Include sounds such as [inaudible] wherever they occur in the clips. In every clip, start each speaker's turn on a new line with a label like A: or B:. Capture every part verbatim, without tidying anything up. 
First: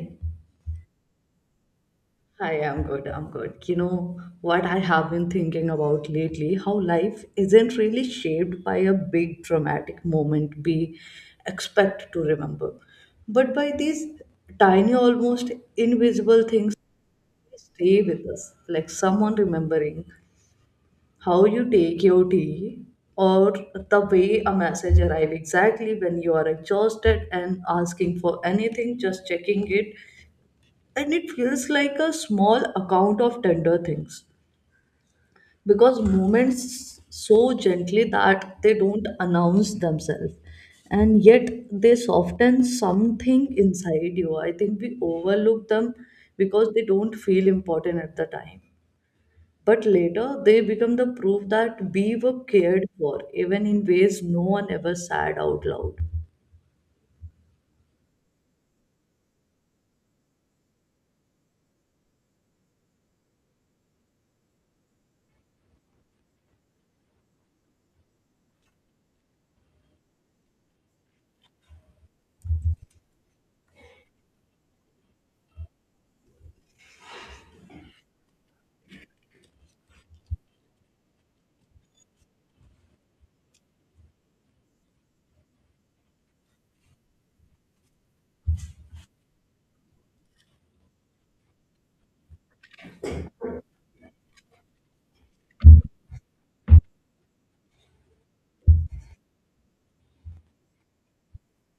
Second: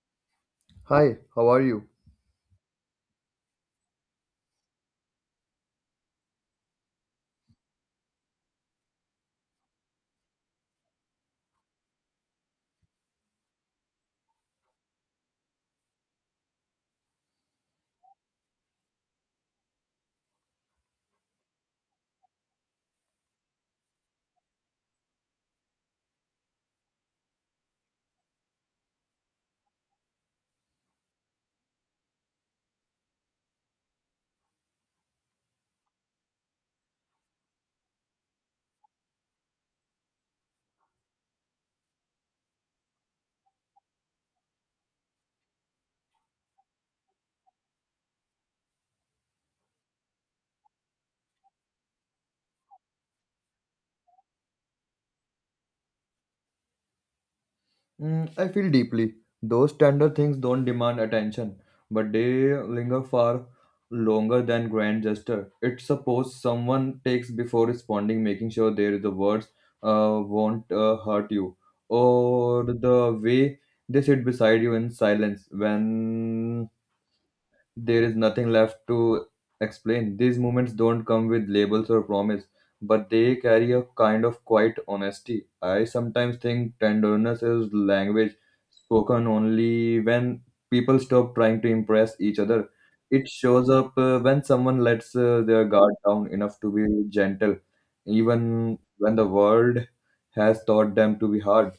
A: Hi,
B: Hi, how are you?
A: I'm good. I'm good. You know what I have been thinking about lately? How life isn't really shaped by a big dramatic moment we expect to remember, but by these tiny, almost invisible things that stay with us, like someone remembering how you take your tea, or the way a message arrives exactly when you are exhausted and asking for anything, just checking it. And it feels like a small account of tender things because moments so gently that they don't announce themselves, and yet they soften something inside you. I think we overlook them because they don't feel important at the time, but later they become the proof that we were cared for even in ways no one ever said out loud.
B: Mm, I feel deeply. Those tender things don't demand attention, but they linger far longer than grand gesture. It's suppose someone takes before responding, making sure there the words uh, won't uh, hurt you, or the way they sit beside you in silence when there is nothing left to explain. These moments don't come with labels or promise, but they carry a kind of quiet honesty. I sometimes think tenderness is language spoken only when people stop trying to impress each other. It shows up uh, when someone lets uh, their guard down enough to be gentle, even when the world has taught them to be hard.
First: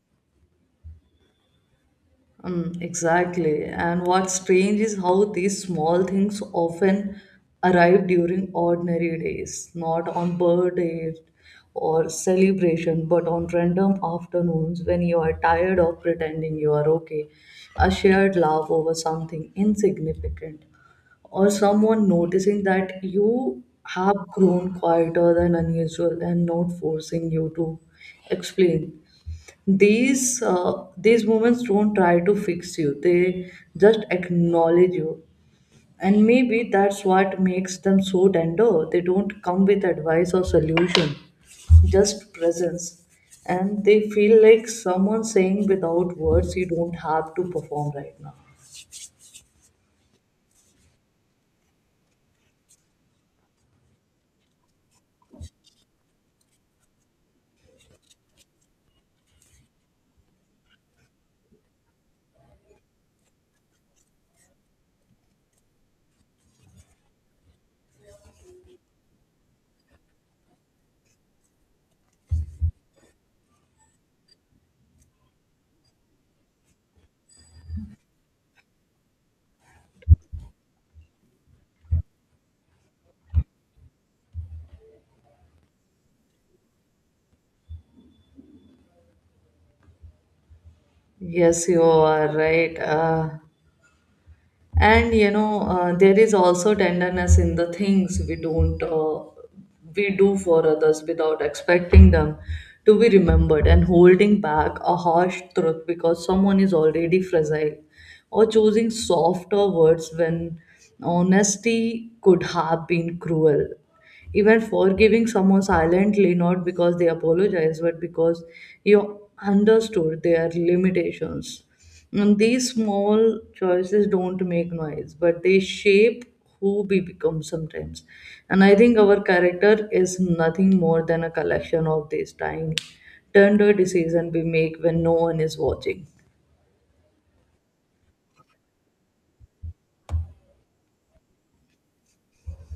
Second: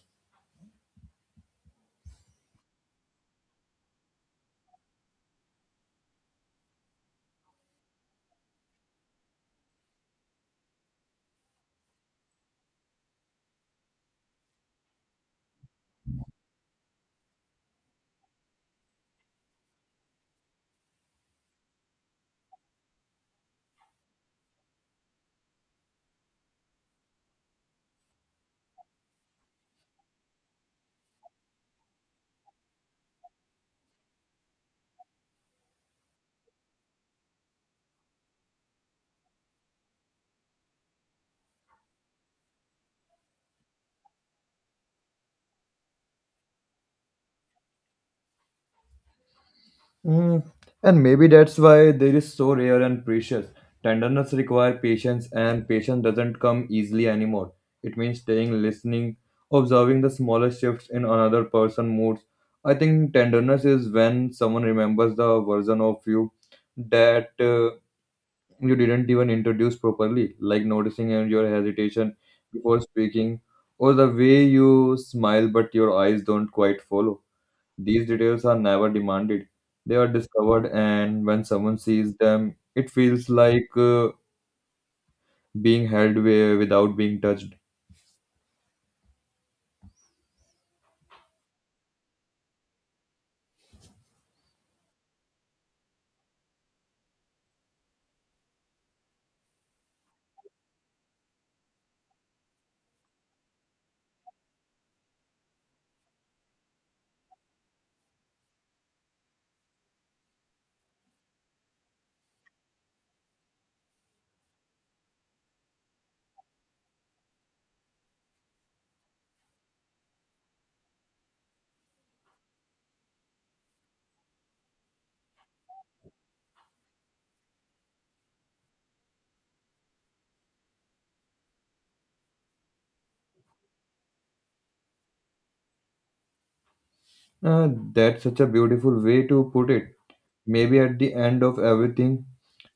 A: Mm, exactly. And what's strange is how these small things often arrive during ordinary days, not on birthdays or celebration, but on random afternoons when you are tired of pretending you are okay. A shared laugh over something insignificant, or someone noticing that you have grown quieter than unusual and not forcing you to explain. These uh, these moments don't try to fix you, they just acknowledge you. And maybe that's what makes them so tender. They don't come with advice or solution, just presence. And they feel like someone saying without words, you don't have to perform right now.
B: Mm, and maybe that's why there is so rare and precious. Tenderness requires patience, and patience doesn't come easily anymore. It means staying, listening, observing the smallest shifts in another person's moods. I think tenderness is when someone remembers the version of you that uh, you didn't even introduce properly, like noticing uh, your hesitation before speaking, or the way you smile but your eyes don't quite follow. These details are never demanded. They are discovered, and when someone sees them, it feels like uh, being held wi- without being touched.
A: Yes, you are right. Uh, and you know, uh, there is also tenderness in the things we don't uh, we do for others without expecting them to be remembered, and holding back a harsh truth because someone is already fragile, or choosing softer words when honesty could have been cruel, even forgiving someone silently not because they apologize but because you understood their limitations. And these small choices don't make noise, but they shape who we become sometimes. And I think our character is nothing more than a collection of these tiny tender decisions we make when no one is watching.
B: Uh, that's such a beautiful way to put it. Maybe at the end of everything,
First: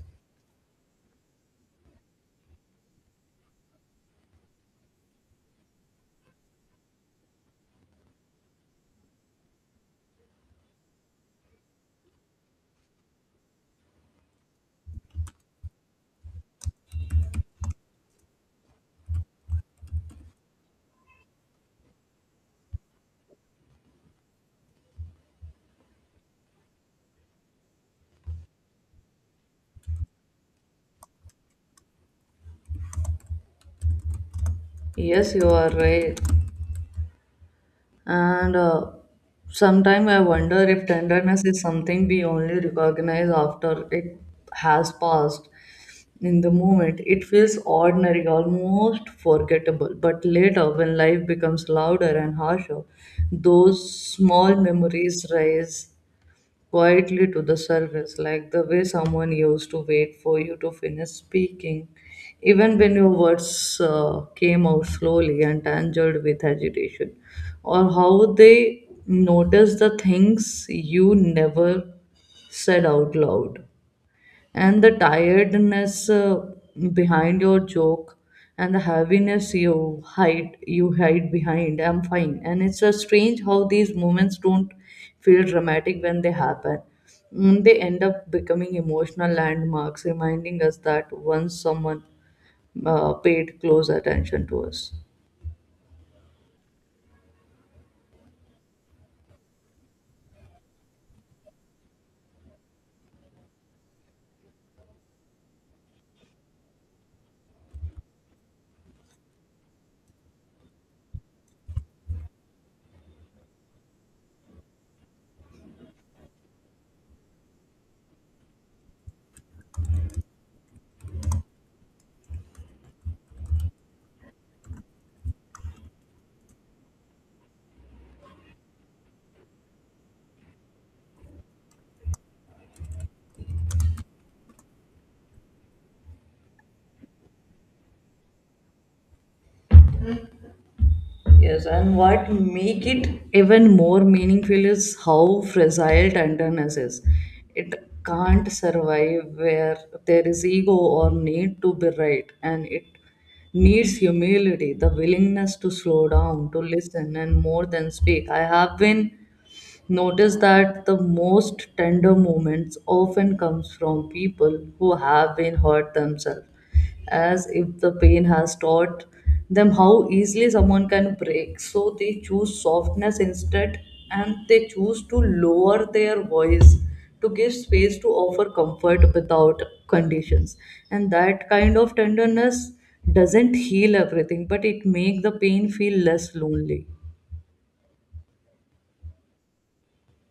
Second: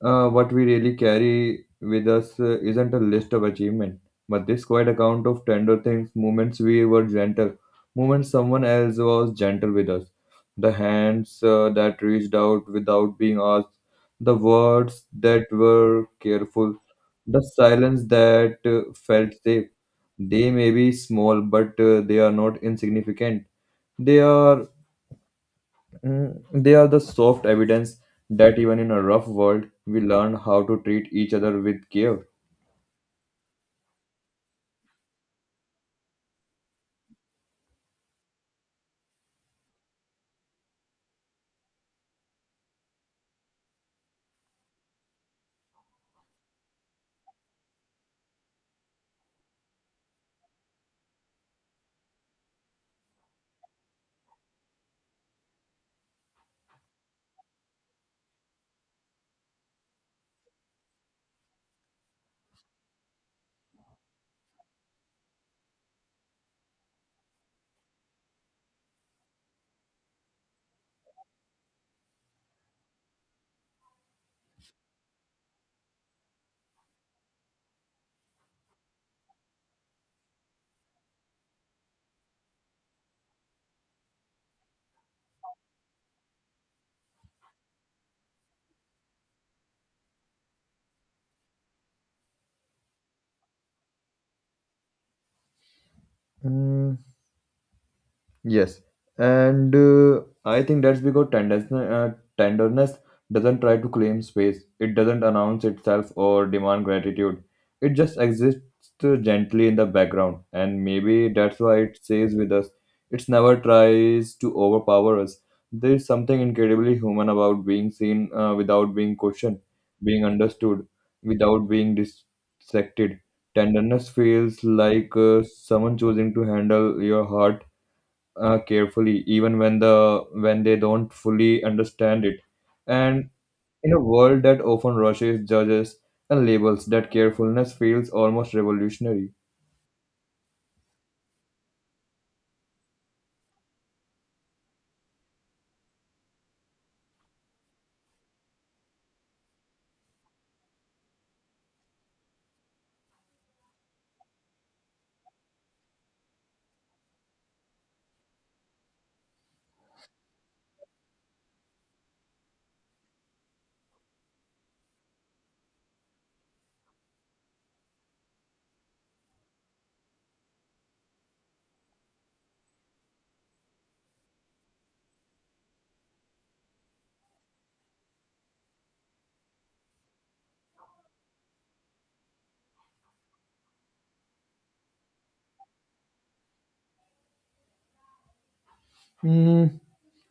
B: uh, what we really carry with us uh, isn't a list of achievement, but this quiet account of tender things, moments we were gentle, moments someone else was gentle with us, the hands uh, that reached out without being asked, the words that were careful, the silence that uh, felt safe. They may be small, but uh, they are not insignificant. They are mm, they are the soft evidence that even in a rough world, we learn how to treat each other with care.
A: Yes, you are right. And uh, sometimes I wonder if tenderness is something we only recognize after it has passed. In the moment, it feels ordinary, almost forgettable. But later, when life becomes louder and harsher, those small memories rise quietly to the surface, like the way someone used to wait for you to finish speaking, even when your words uh, came out slowly and tangled with agitation, or how they notice the things you never said out loud, and the tiredness uh, behind your joke, and the heaviness you hide you hide behind I'm fine. And it's a strange how these moments don't feel dramatic when they happen. Mm, they end up becoming emotional landmarks, reminding us that once someone uh, paid close attention to us.
B: Mm, yes, and uh, I think that's because tenderness, uh, tenderness doesn't try to claim space. It doesn't announce itself or demand gratitude. It just exists uh, gently in the background, and maybe that's why it stays with us. It's never tries to overpower us. There is something incredibly human about being seen uh, without being questioned, being understood without being dissected. Tenderness feels like uh, someone choosing to handle your heart uh, carefully even when the when they don't fully understand it, and in a world that often rushes, judges, and labels, that carefulness feels almost revolutionary.
A: Yes, and what make it even more meaningful is how fragile tenderness is. It can't survive where there is ego or need to be right, and it needs humility, the willingness to slow down, to listen, and more than speak. I have been notice that the most tender moments often comes from people who have been hurt themselves, as if the pain has taught them how easily someone can break. So they choose softness instead, and they choose to lower their voice, to give space, to offer comfort without conditions. And that kind of tenderness doesn't heal everything, but it makes the pain feel less lonely.
B: Mm,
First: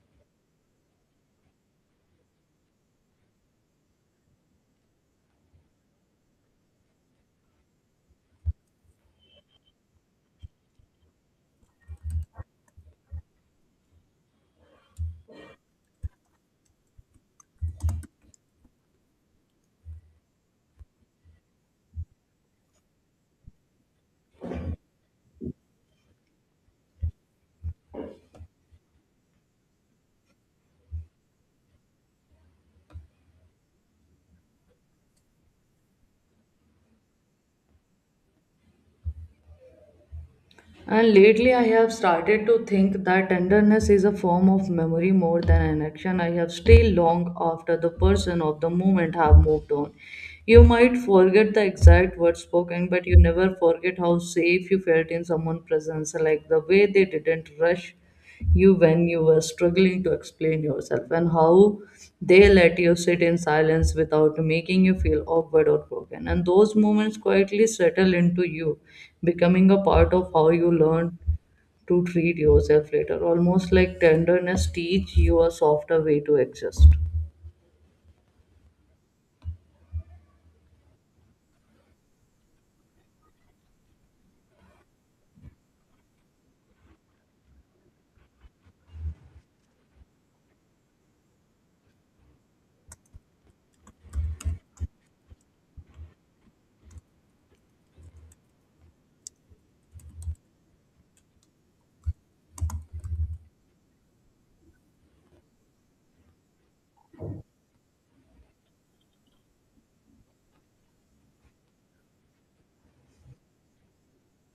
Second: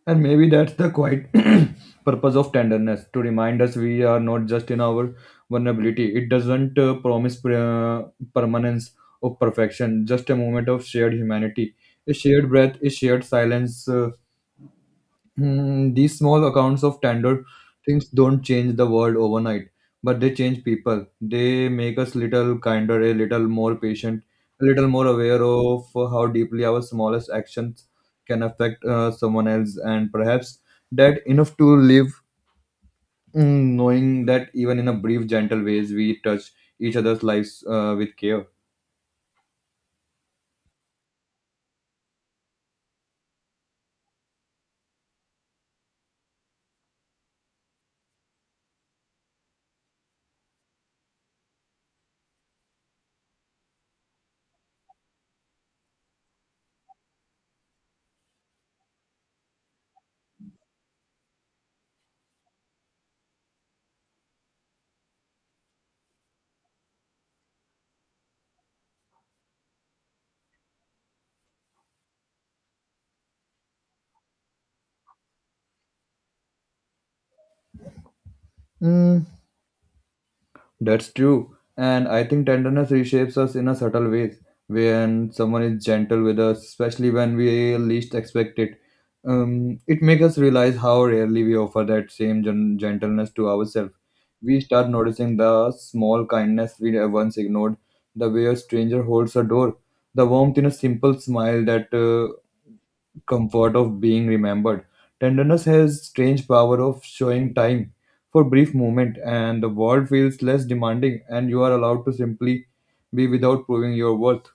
B: and maybe that's the quiet [coughs] [clears throat] purpose of tenderness, to remind us we are not just in our vulnerability. It doesn't uh, promise pre- uh, permanence or perfection, just a moment of shared humanity, a shared breath, a shared silence. Uh, Hmm, these small accounts of standard things don't change the world overnight, but they change people. They make us little kinder, a little more patient, a little more aware of how deeply our smallest actions can affect uh, someone else, and perhaps that enough to live, mm, knowing that even in a brief, gentle ways we touch each other's lives uh, with care.
A: And lately, I have started to think that tenderness is a form of memory more than an action. I have stayed long after the person of the moment have moved on. You might forget the exact words spoken, but you never forget how safe you felt in someone's presence, like the way they didn't rush you when you were struggling to explain yourself, and how they let you sit in silence without making you feel awkward or broken. And those moments quietly settle into you, becoming a part of how you learn to treat yourself later, almost like tenderness teach you a softer way to exist.
B: Mm, that's true. And I think tenderness reshapes us in a subtle ways. When someone is gentle with us, especially when we least expect it, um, it makes us realize how rarely we offer that same gen- gentleness to ourselves. We start noticing the small kindness we once ignored, the way a stranger holds a door, the warmth in a simple smile, that uh, comfort of being remembered. Tenderness has strange power of showing time for brief moment, and the world feels less demanding and you are allowed to simply be without proving your worth.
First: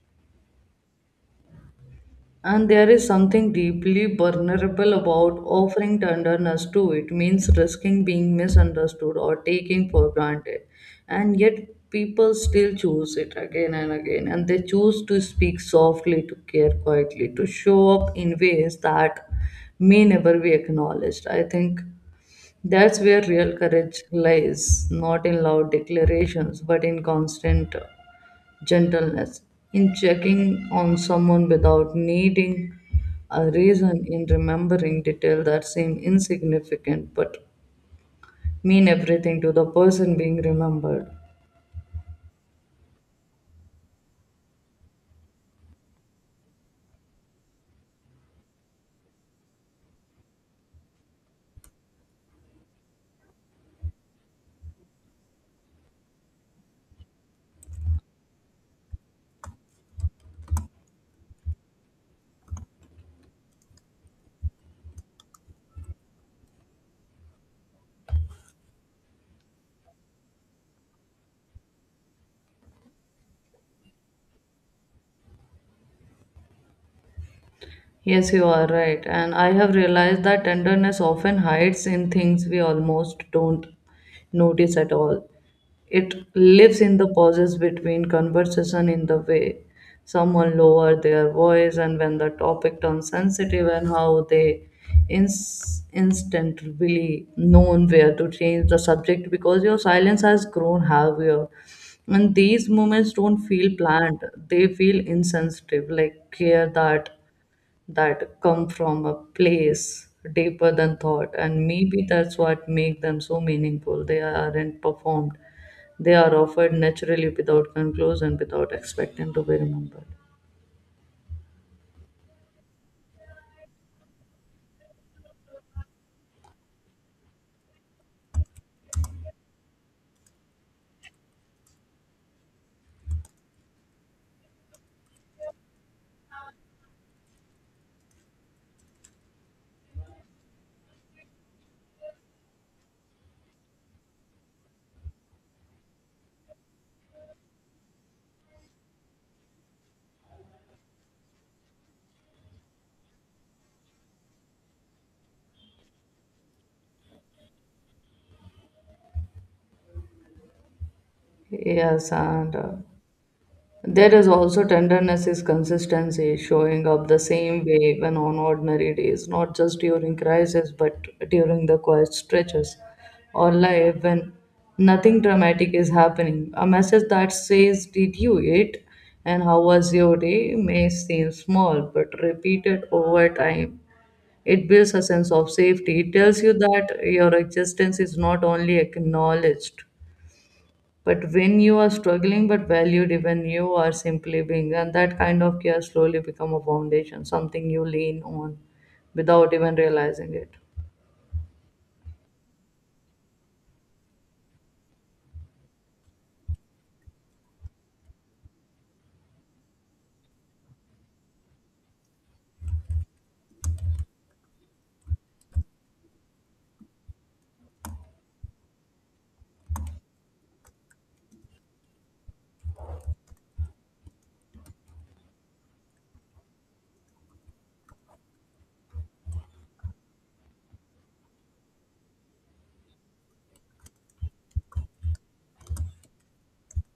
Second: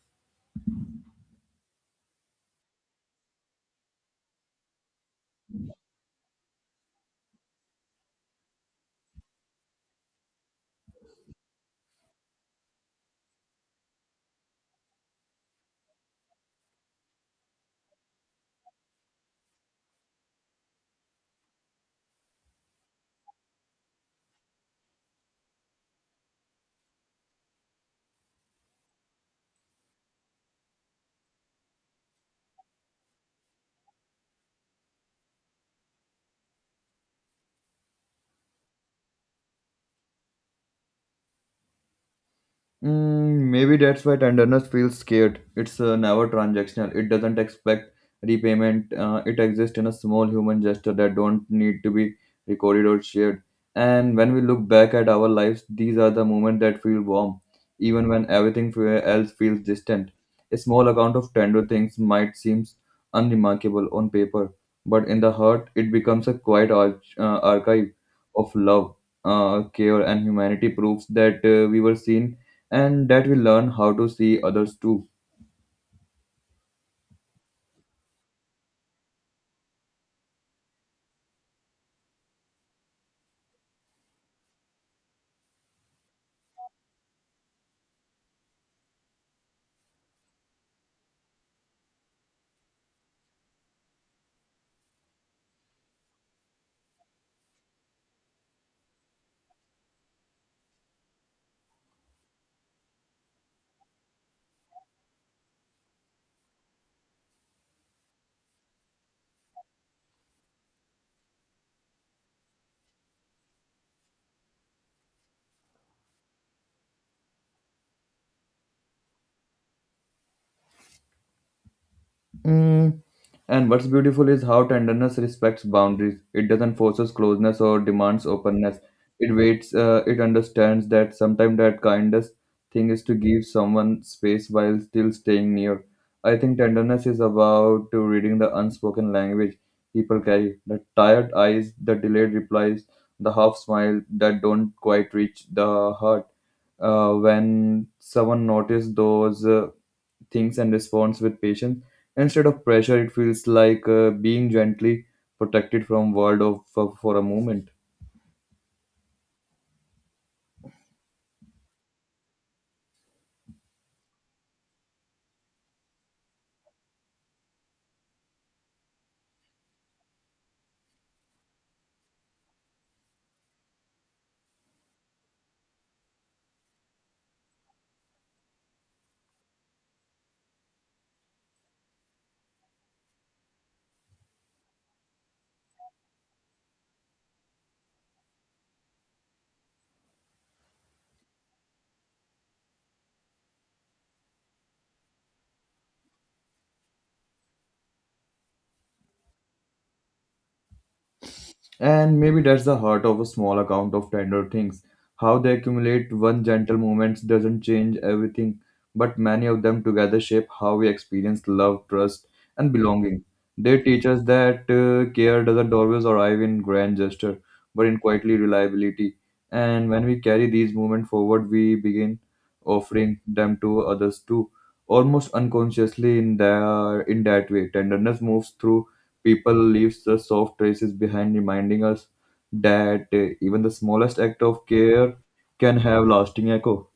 A: And there is something deeply vulnerable about offering tenderness to it means risking being misunderstood or taken for granted. And yet people still choose it again and again, and they choose to speak softly, to care quietly, to show up in ways that may never be acknowledged. I think that's where real courage lies, not in loud declarations, but in constant gentleness, in checking on someone without needing a reason, in remembering detail that seem insignificant but mean everything to the person being remembered.
B: Mm, maybe that's why tenderness feels scared. It's uh, never transactional. It doesn't expect repayment. Uh, it exists in a small human gesture that don't need to be recorded or shared. And when we look back at our lives, these are the moments that feel warm, even when everything fe- else feels distant. A small account of tender things might seem unremarkable on paper, but in the heart, it becomes a quiet arch- uh, archive of love, uh, care, and humanity. Proves that uh, we were seen and that we learn how to see others too.
A: Yes, you are right. And I have realized that tenderness often hides in things we almost don't notice at all. It lives in the pauses between conversation, in the way someone lower their voice, and when the topic turns sensitive, and how they ins- instantly known where to change the subject because your silence has grown heavier. And these moments don't feel planned; they feel insensitive, like care that that come from a place deeper than thought. And maybe that's what make them so meaningful. They aren't performed, they are offered naturally without conclusion, without expecting to be remembered.
B: Mm, and what's beautiful is how tenderness respects boundaries. It doesn't forces closeness or demands openness. It waits. Uh, it understands that sometimes that kindest thing is to give someone space while still staying near. I think tenderness is about to reading the unspoken language people carry. The tired eyes, the delayed replies, the half smile that don't quite reach the heart. Uh, when someone notices those uh, thinks and responds with patience instead of pressure, it feels like uh, being gently protected from world of, for, for a moment.
A: Yes, and uh, there is also tenderness is consistency, showing up the same way even on ordinary days, not just during crises, but during the quiet stretches or life when nothing dramatic is happening. A message that says, did you eat? And how was your day? May seem small, but repeated over time, it builds a sense of safety. It tells you that your existence is not only acknowledged but when you are struggling but valued, even you are simply being, and that kind of care slowly become a foundation, something you lean on without even realizing it.
B: And maybe that's the heart of a small account of tender things. How they accumulate one gentle moment doesn't change everything, but many of them together shape how we experience love, trust, and belonging. They teach us that uh, care doesn't always arrive in grand gesture, but in quietly reliability. And when we carry these moments forward, we begin offering them to others too, almost unconsciously. In their in that way, tenderness moves through people, leaves the soft traces behind, reminding us that uh, even the smallest act of care can have lasting echo.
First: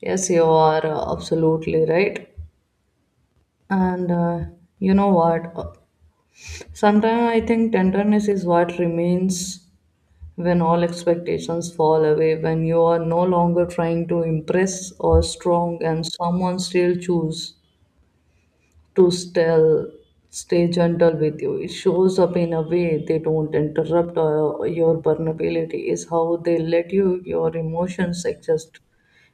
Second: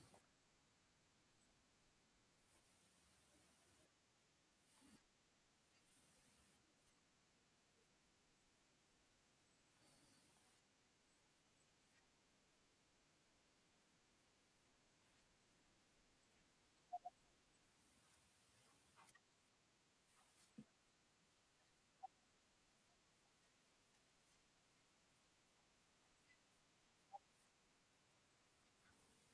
A: Yes, you are uh, absolutely right. And uh, you know what? Sometimes I think tenderness is what remains when all expectations fall away, when you are no longer trying to impress or strong, and someone still choose to still stay gentle with you. It shows up in a way they don't interrupt uh, your vulnerability, is how they let you your emotions exist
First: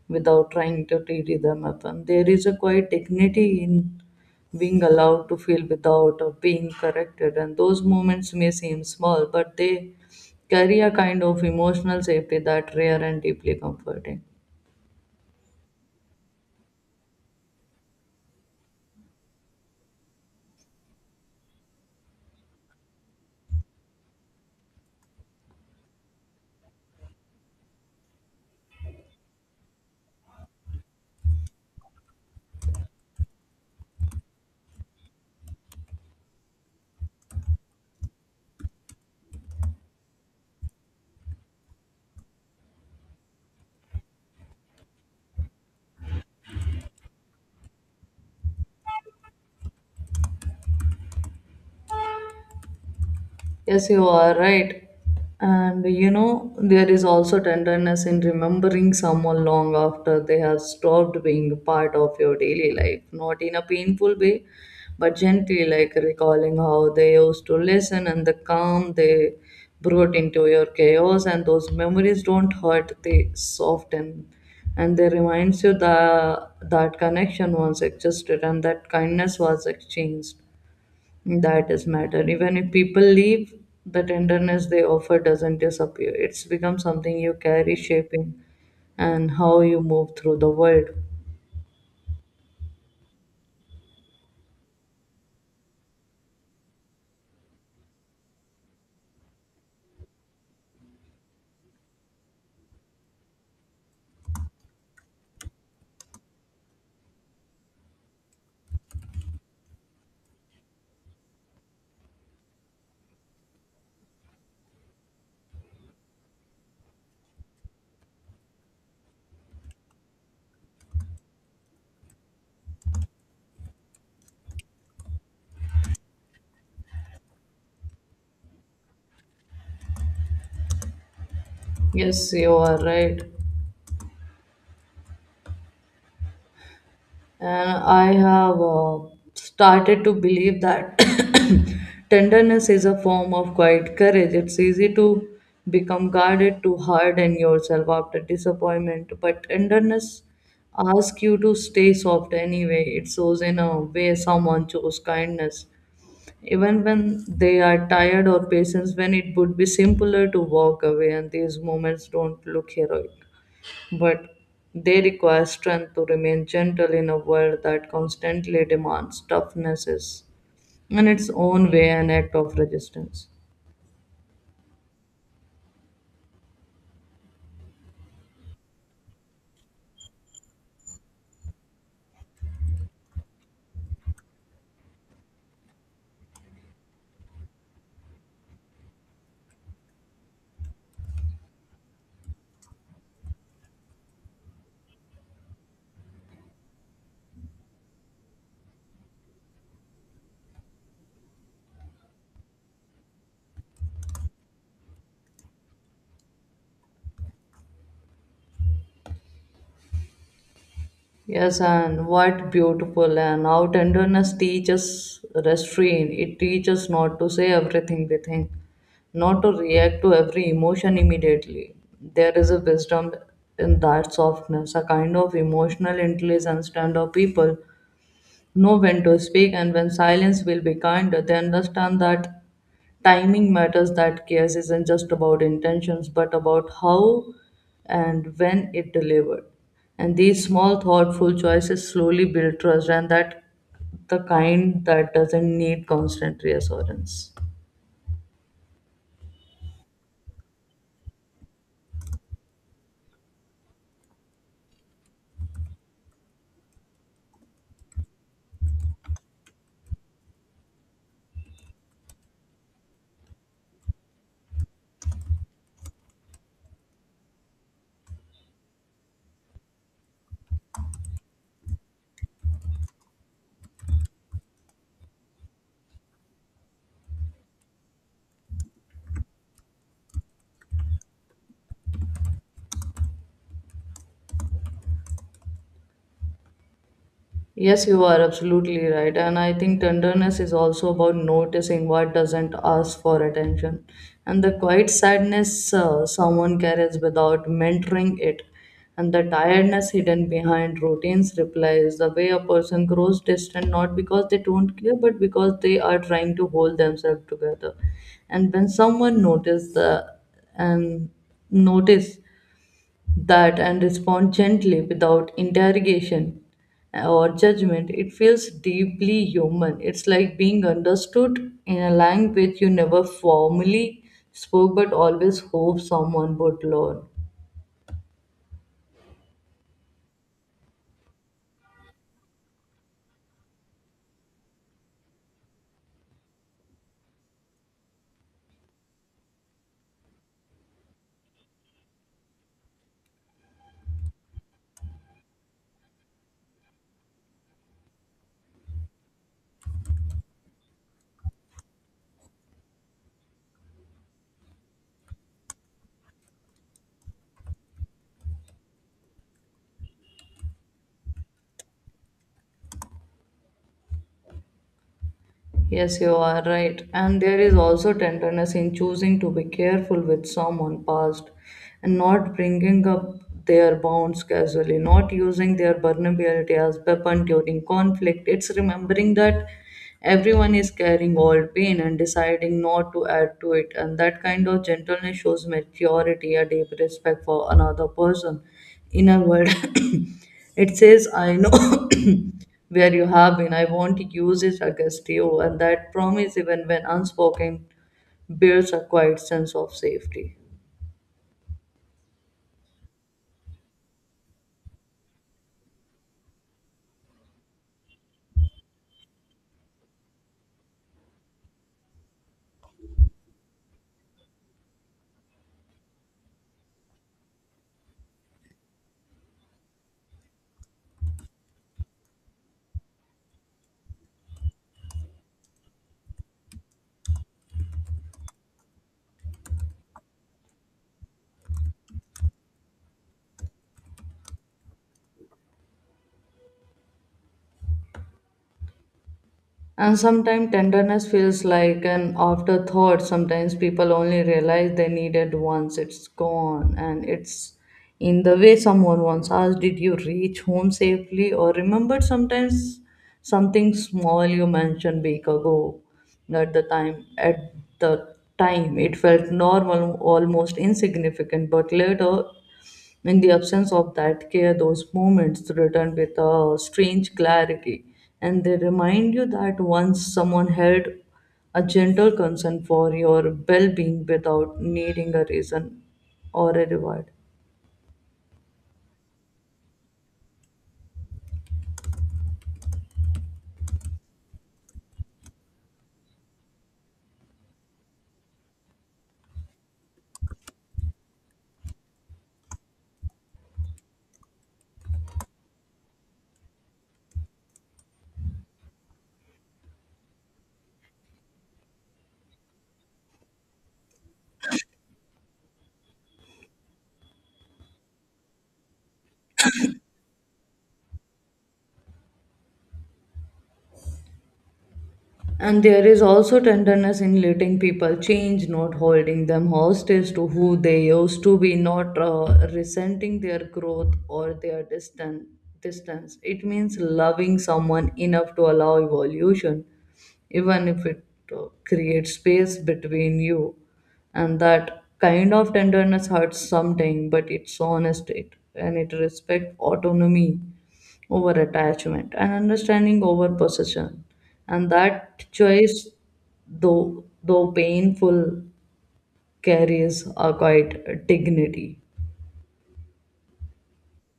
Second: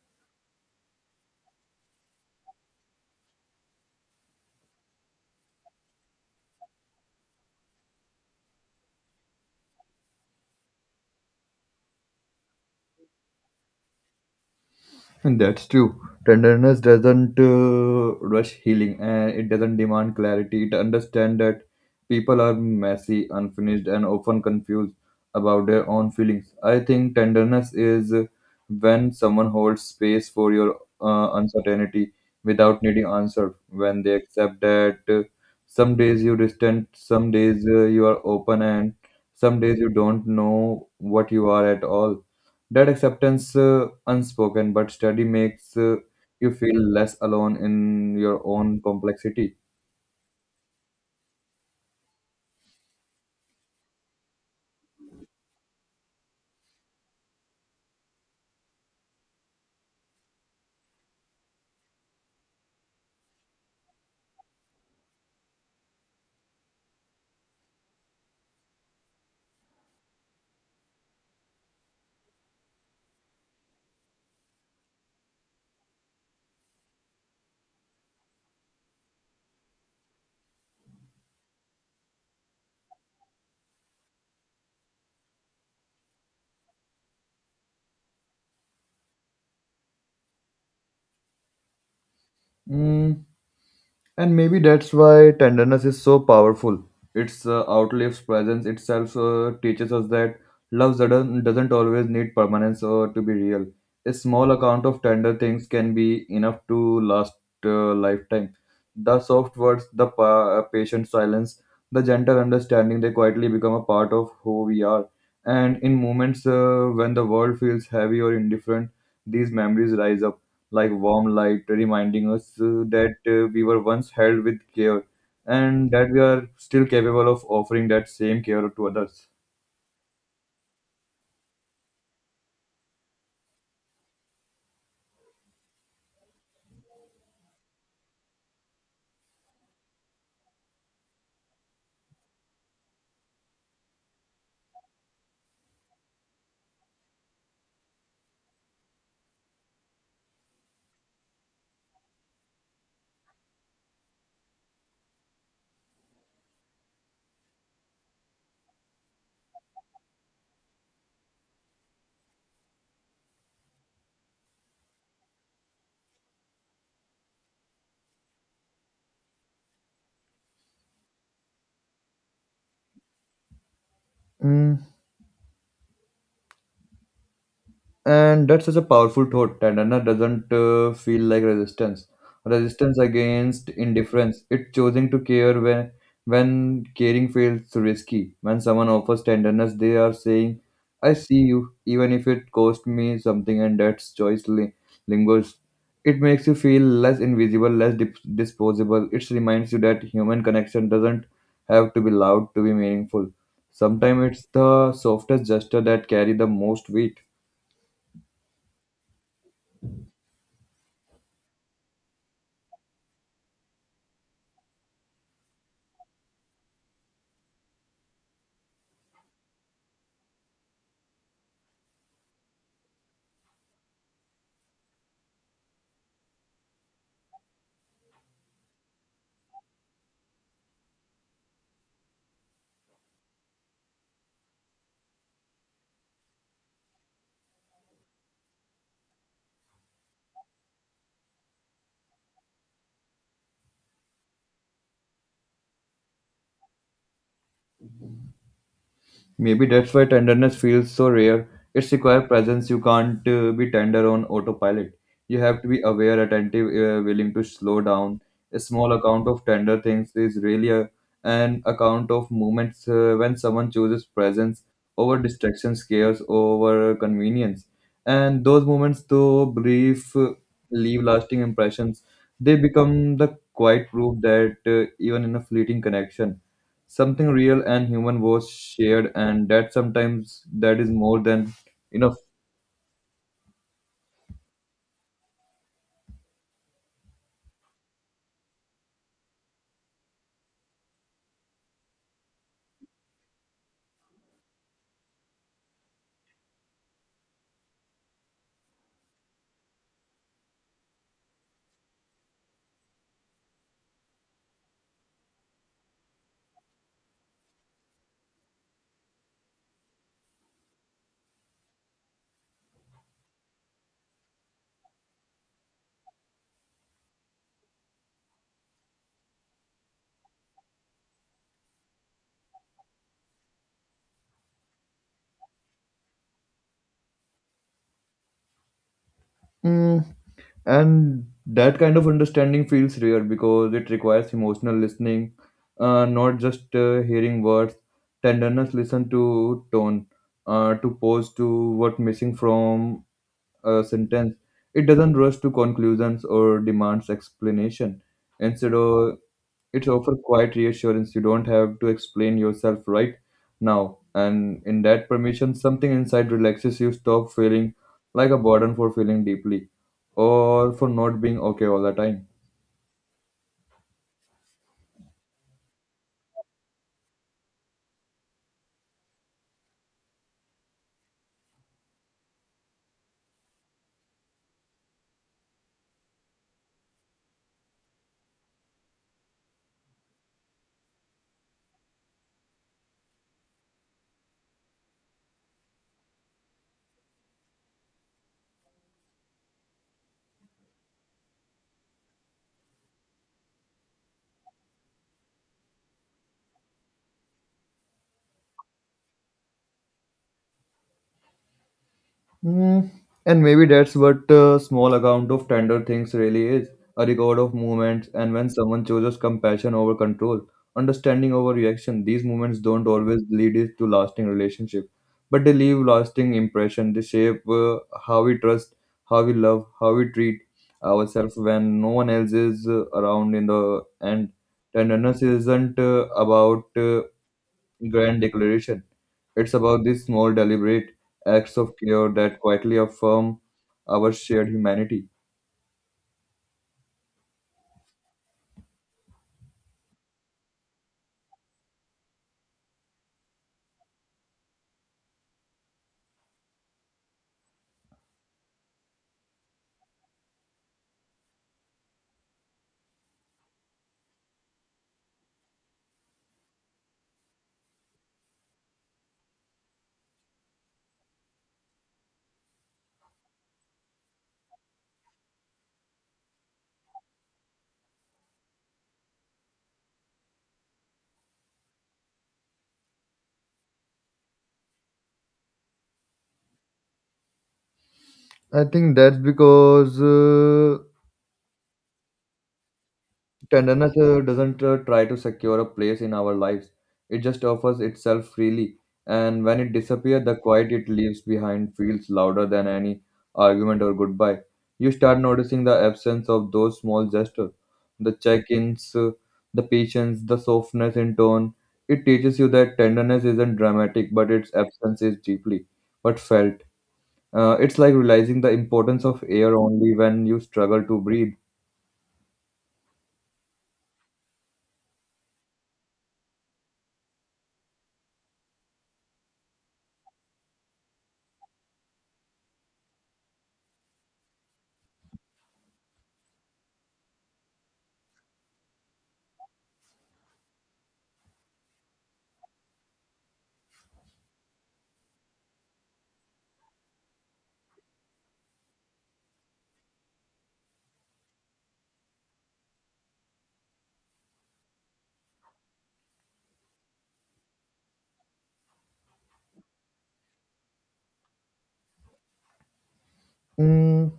A: without trying to tidy them up. And there is a quiet dignity in being allowed to feel without uh, being corrected. And those moments may seem small, but they carry a kind of emotional safety that rare and deeply comforting.
B: And that's true. Tenderness doesn't uh, rush healing and it doesn't demand clarity. It understands that people are messy, unfinished, and often confused about their own feelings. I think tenderness is when someone holds space for your uh, uncertainty without needing answer, when they accept that uh, some days you distant, some days uh, you are open, and some days you don't know what you are at all. That acceptance, uh, unspoken but steady, makes uh, you feel less alone in your own complexity.
A: Yes, you are right. And you know, there is also tenderness in remembering someone long after they have stopped being a part of your daily life, not in a painful way, but gently, like recalling how they used to listen and the calm they brought into your chaos. And those memories don't hurt, they soften. And they reminds you that that connection once existed, and that kindness was exchanged that is matter. Even if people leave, the tenderness they offer doesn't disappear. It's become something you carry, shaping and how you move through the world.
B: Mm, and maybe that's why tenderness is so powerful. It's uh, outlives presence itself, uh, teaches us that love doesn't doesn't always need permanence or to be real. A small account of tender things can be enough to last uh, lifetime. The soft words, the pa- uh, patient silence, the gentle understanding, they quietly become a part of who we are. And in moments uh, when the world feels heavy or indifferent, these memories rise up like warm light, reminding us uh, that uh, we were once held with care and that we are still capable of offering that same care to others.
A: Yes, you are right. And I have uh, started to believe that [coughs] tenderness is a form of quiet courage. It's easy to become guarded, to harden yourself after disappointment, but tenderness asks you to stay soft anyway. It shows in a way someone chose kindness. Even when they are tired or patient, when it would be simpler to walk away, and these moments don't look heroic, but they require strength to remain gentle in a world that constantly demands toughness, in its own way an act of resistance.
B: Mm, and that's such a powerful thought, that anna doesn't uh, feel like resistance resistance against indifference. It's choosing to care when when caring feels risky. When someone offers tenderness they are saying I see you even if it cost me something, and that's choice li- lingers. It makes you feel less invisible, less dip- disposable. It reminds you that human connection doesn't have to be loud to be meaningful. Sometimes it's the softest gesture that carry the most weight.
A: Yes, and what beautiful and how tenderness teaches restraint. It teaches not to say everything we think, not to react to every emotion immediately. There is a wisdom in that softness, a kind of emotional intelligence and of people know when to speak and when silence will be kinder. They understand that timing matters, that chaos isn't just about intentions, but about how and when it delivered. And these small, thoughtful choices slowly build trust, and that the kind that doesn't need constant reassurance.
B: Maybe that's why tenderness feels so rare. It's require presence. You can't uh, be tender on autopilot. You have to be aware, attentive, uh, willing to slow down. A small account of tender things is really a, an account of moments uh, when someone chooses presence over distractions, cares over convenience. And those moments, though brief, uh, leave lasting impressions. They become the quiet proof that uh, even in a fleeting connection something real and human was shared, and that sometimes that is more than enough.
A: Yes, you are absolutely right. And I think tenderness is also about noticing what doesn't ask for attention. And the quiet sadness uh, someone carries without mentoring it. And the tiredness hidden behind routines replies the way a person grows distant, not because they don't care but because they are trying to hold themselves together. And when someone notices the and notice that and respond gently without interrogation or judgment, it feels deeply human. It's like being understood in a language you never formally spoke but always hope someone would learn.
B: Mm, and that kind of understanding feels rare because it requires emotional listening, uh, not just uh, hearing words. Tenderness listen to tone, uh, to pause to what missing from a sentence. It doesn't rush to conclusions or demands explanation. Instead, of, It's offer quiet reassurance. You don't have to explain yourself right now. And in that permission, something inside relaxes. You stop feeling like a burden for feeling deeply or for not being okay all the time.
A: Yes, you are right. And there is also tenderness in choosing to be careful with someone past and not bringing up their bounds casually, not using their vulnerability as weapon during conflict. It's remembering that everyone is carrying old pain and deciding not to add to it. And that kind of gentleness shows maturity, a deep respect for another person. In a word, [coughs] it says, I know. [coughs] Where you have been. I won't use it against you, and that promise, even when unspoken, bears a quiet sense of safety.
B: Mm, and maybe that's what a small account of tender things really is, a record of movements, and when someone chooses compassion over control, understanding over reaction, these movements don't always lead it to lasting relationship, but they leave lasting impression. They shape uh, how we trust, how we love, how we treat ourselves when no one else is uh, around in the end. Tenderness isn't uh, about uh, grand declaration. It's about these small, deliberate acts of care that quietly affirm our shared humanity.
A: And sometimes tenderness feels like an afterthought. Sometimes people only realize they need it once it's gone. And it's in the way someone once asked, did you reach home safely? Or remember sometimes something small you mentioned week ago. At the time at the time it felt normal, almost insignificant, but later in the absence of that care, those moments return with a strange clarity, and they remind you that once someone held a gentle concern for your well being without needing a reason or a reward.
B: I think that's because uh, tenderness uh, doesn't uh, try to secure a place in our lives. It just offers itself freely. And when it disappears, the quiet it leaves behind feels louder than any argument or goodbye. You start noticing the absence of those small gestures, the check ins, the patience, the softness in tone. It teaches you that tenderness isn't dramatic, but its absence is deeply but felt. Uh, it's like realizing the importance of air only when you struggle to breathe.
A: And there is also tenderness in letting people change, not holding them hostage to who they used to be, not uh, resenting their growth or their distan- distance. It means loving someone enough to allow evolution, even if it uh, creates space between you. And that kind of tenderness hurts something, but it's honest it, and it respects autonomy over attachment and understanding over possession. And that choice, though, though painful, carries a quite dignity.
B: Mm,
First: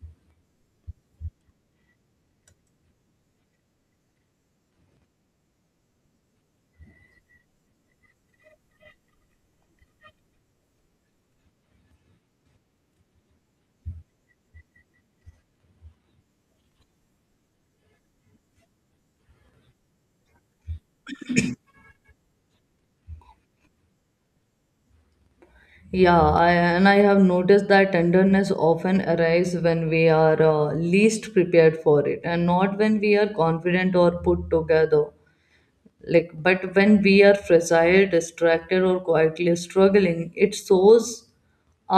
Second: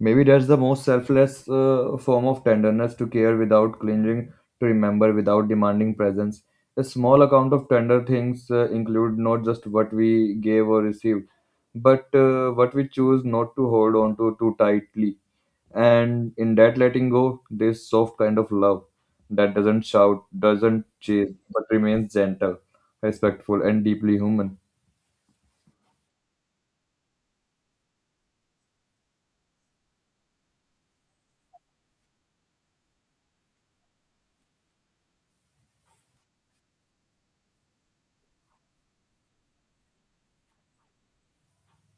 B: maybe that's the most selfless uh, form of tenderness, to care without clinging, to remember without demanding presence. A small account of tender things uh, include not just what we gave or received, but uh, what we choose not to hold on to too tightly. And in that letting go, this soft kind of love that doesn't shout, doesn't chase, but remains gentle, respectful, and deeply human.
A: Yeah, I, and I have noticed that tenderness often arrives when we are uh, least prepared for it, and not when we are confident or put together. Like but when we are fragile, distracted or quietly struggling, it shows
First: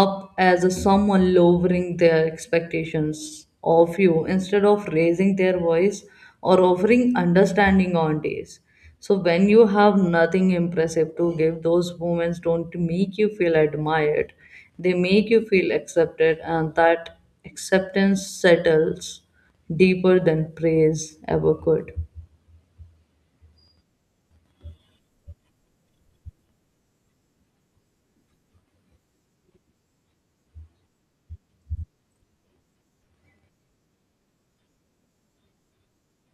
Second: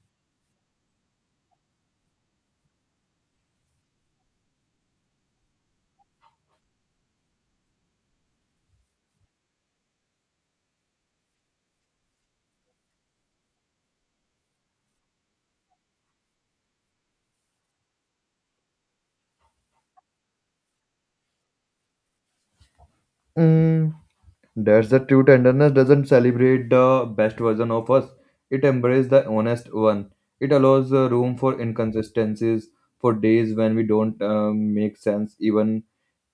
A: up as a someone lowering their expectations of you instead of raising their voice, or offering understanding on days so when you have nothing impressive to give. Those moments don't make you feel admired, they make you feel accepted, and that acceptance settles deeper than praise ever could.
B: Mm. That's the true tenderness doesn't celebrate the best version of us. It embraces the honest one. It allows uh, room for inconsistencies, for days when we don't uh, make sense, even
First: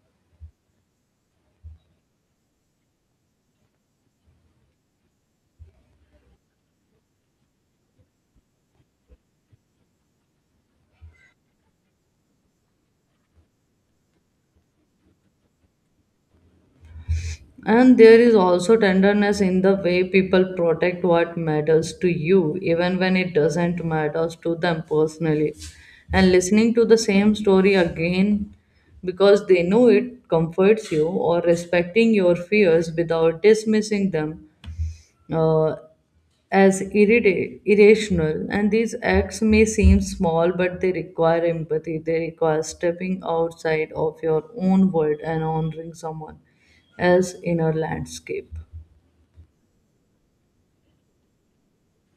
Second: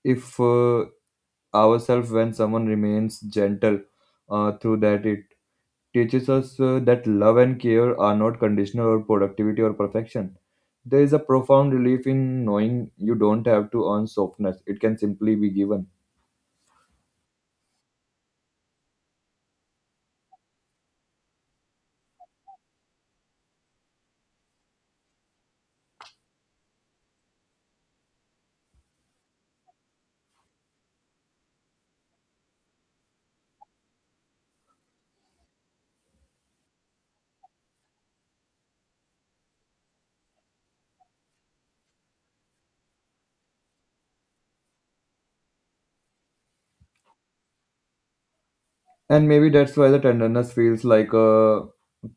B: if uh, ourselves when someone remains gentle uh, through that. It teaches us uh, that love and care are not conditional or productivity or perfection. There is a profound relief in knowing you don't have to earn softness, it can simply be given.
A: And there is also tenderness in the way people protect what matters to you, even when it doesn't matter to them personally. And listening to the same story again because they know it comforts you, or respecting your fears without dismissing them uh, as irrita- irrational, and these acts may seem small, but they require empathy. They require stepping outside of your own world and honoring someone else in our landscape.
B: And maybe that's why the tenderness feels like a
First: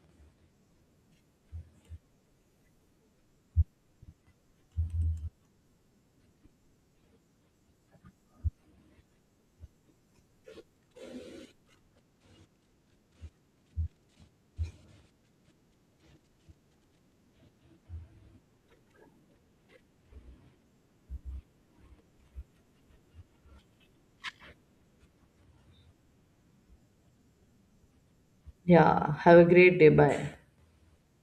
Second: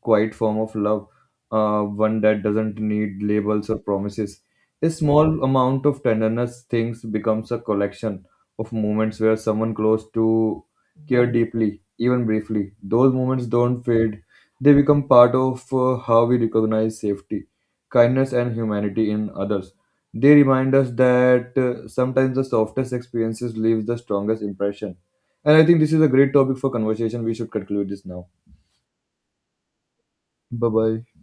B: quiet form of love, uh, one that doesn't need labels or promises. A small amount of tenderness things becomes a collection of moments where someone close to care deeply, even briefly. Those moments don't fade; they become part of uh, how we recognize safety, kindness, and humanity in others. They remind us that uh, sometimes the softest experiences leave the strongest impression, and I think this is a great topic for conversation. We should conclude this now.
A: Yeah, have a great day. Bye.
B: Bye bye.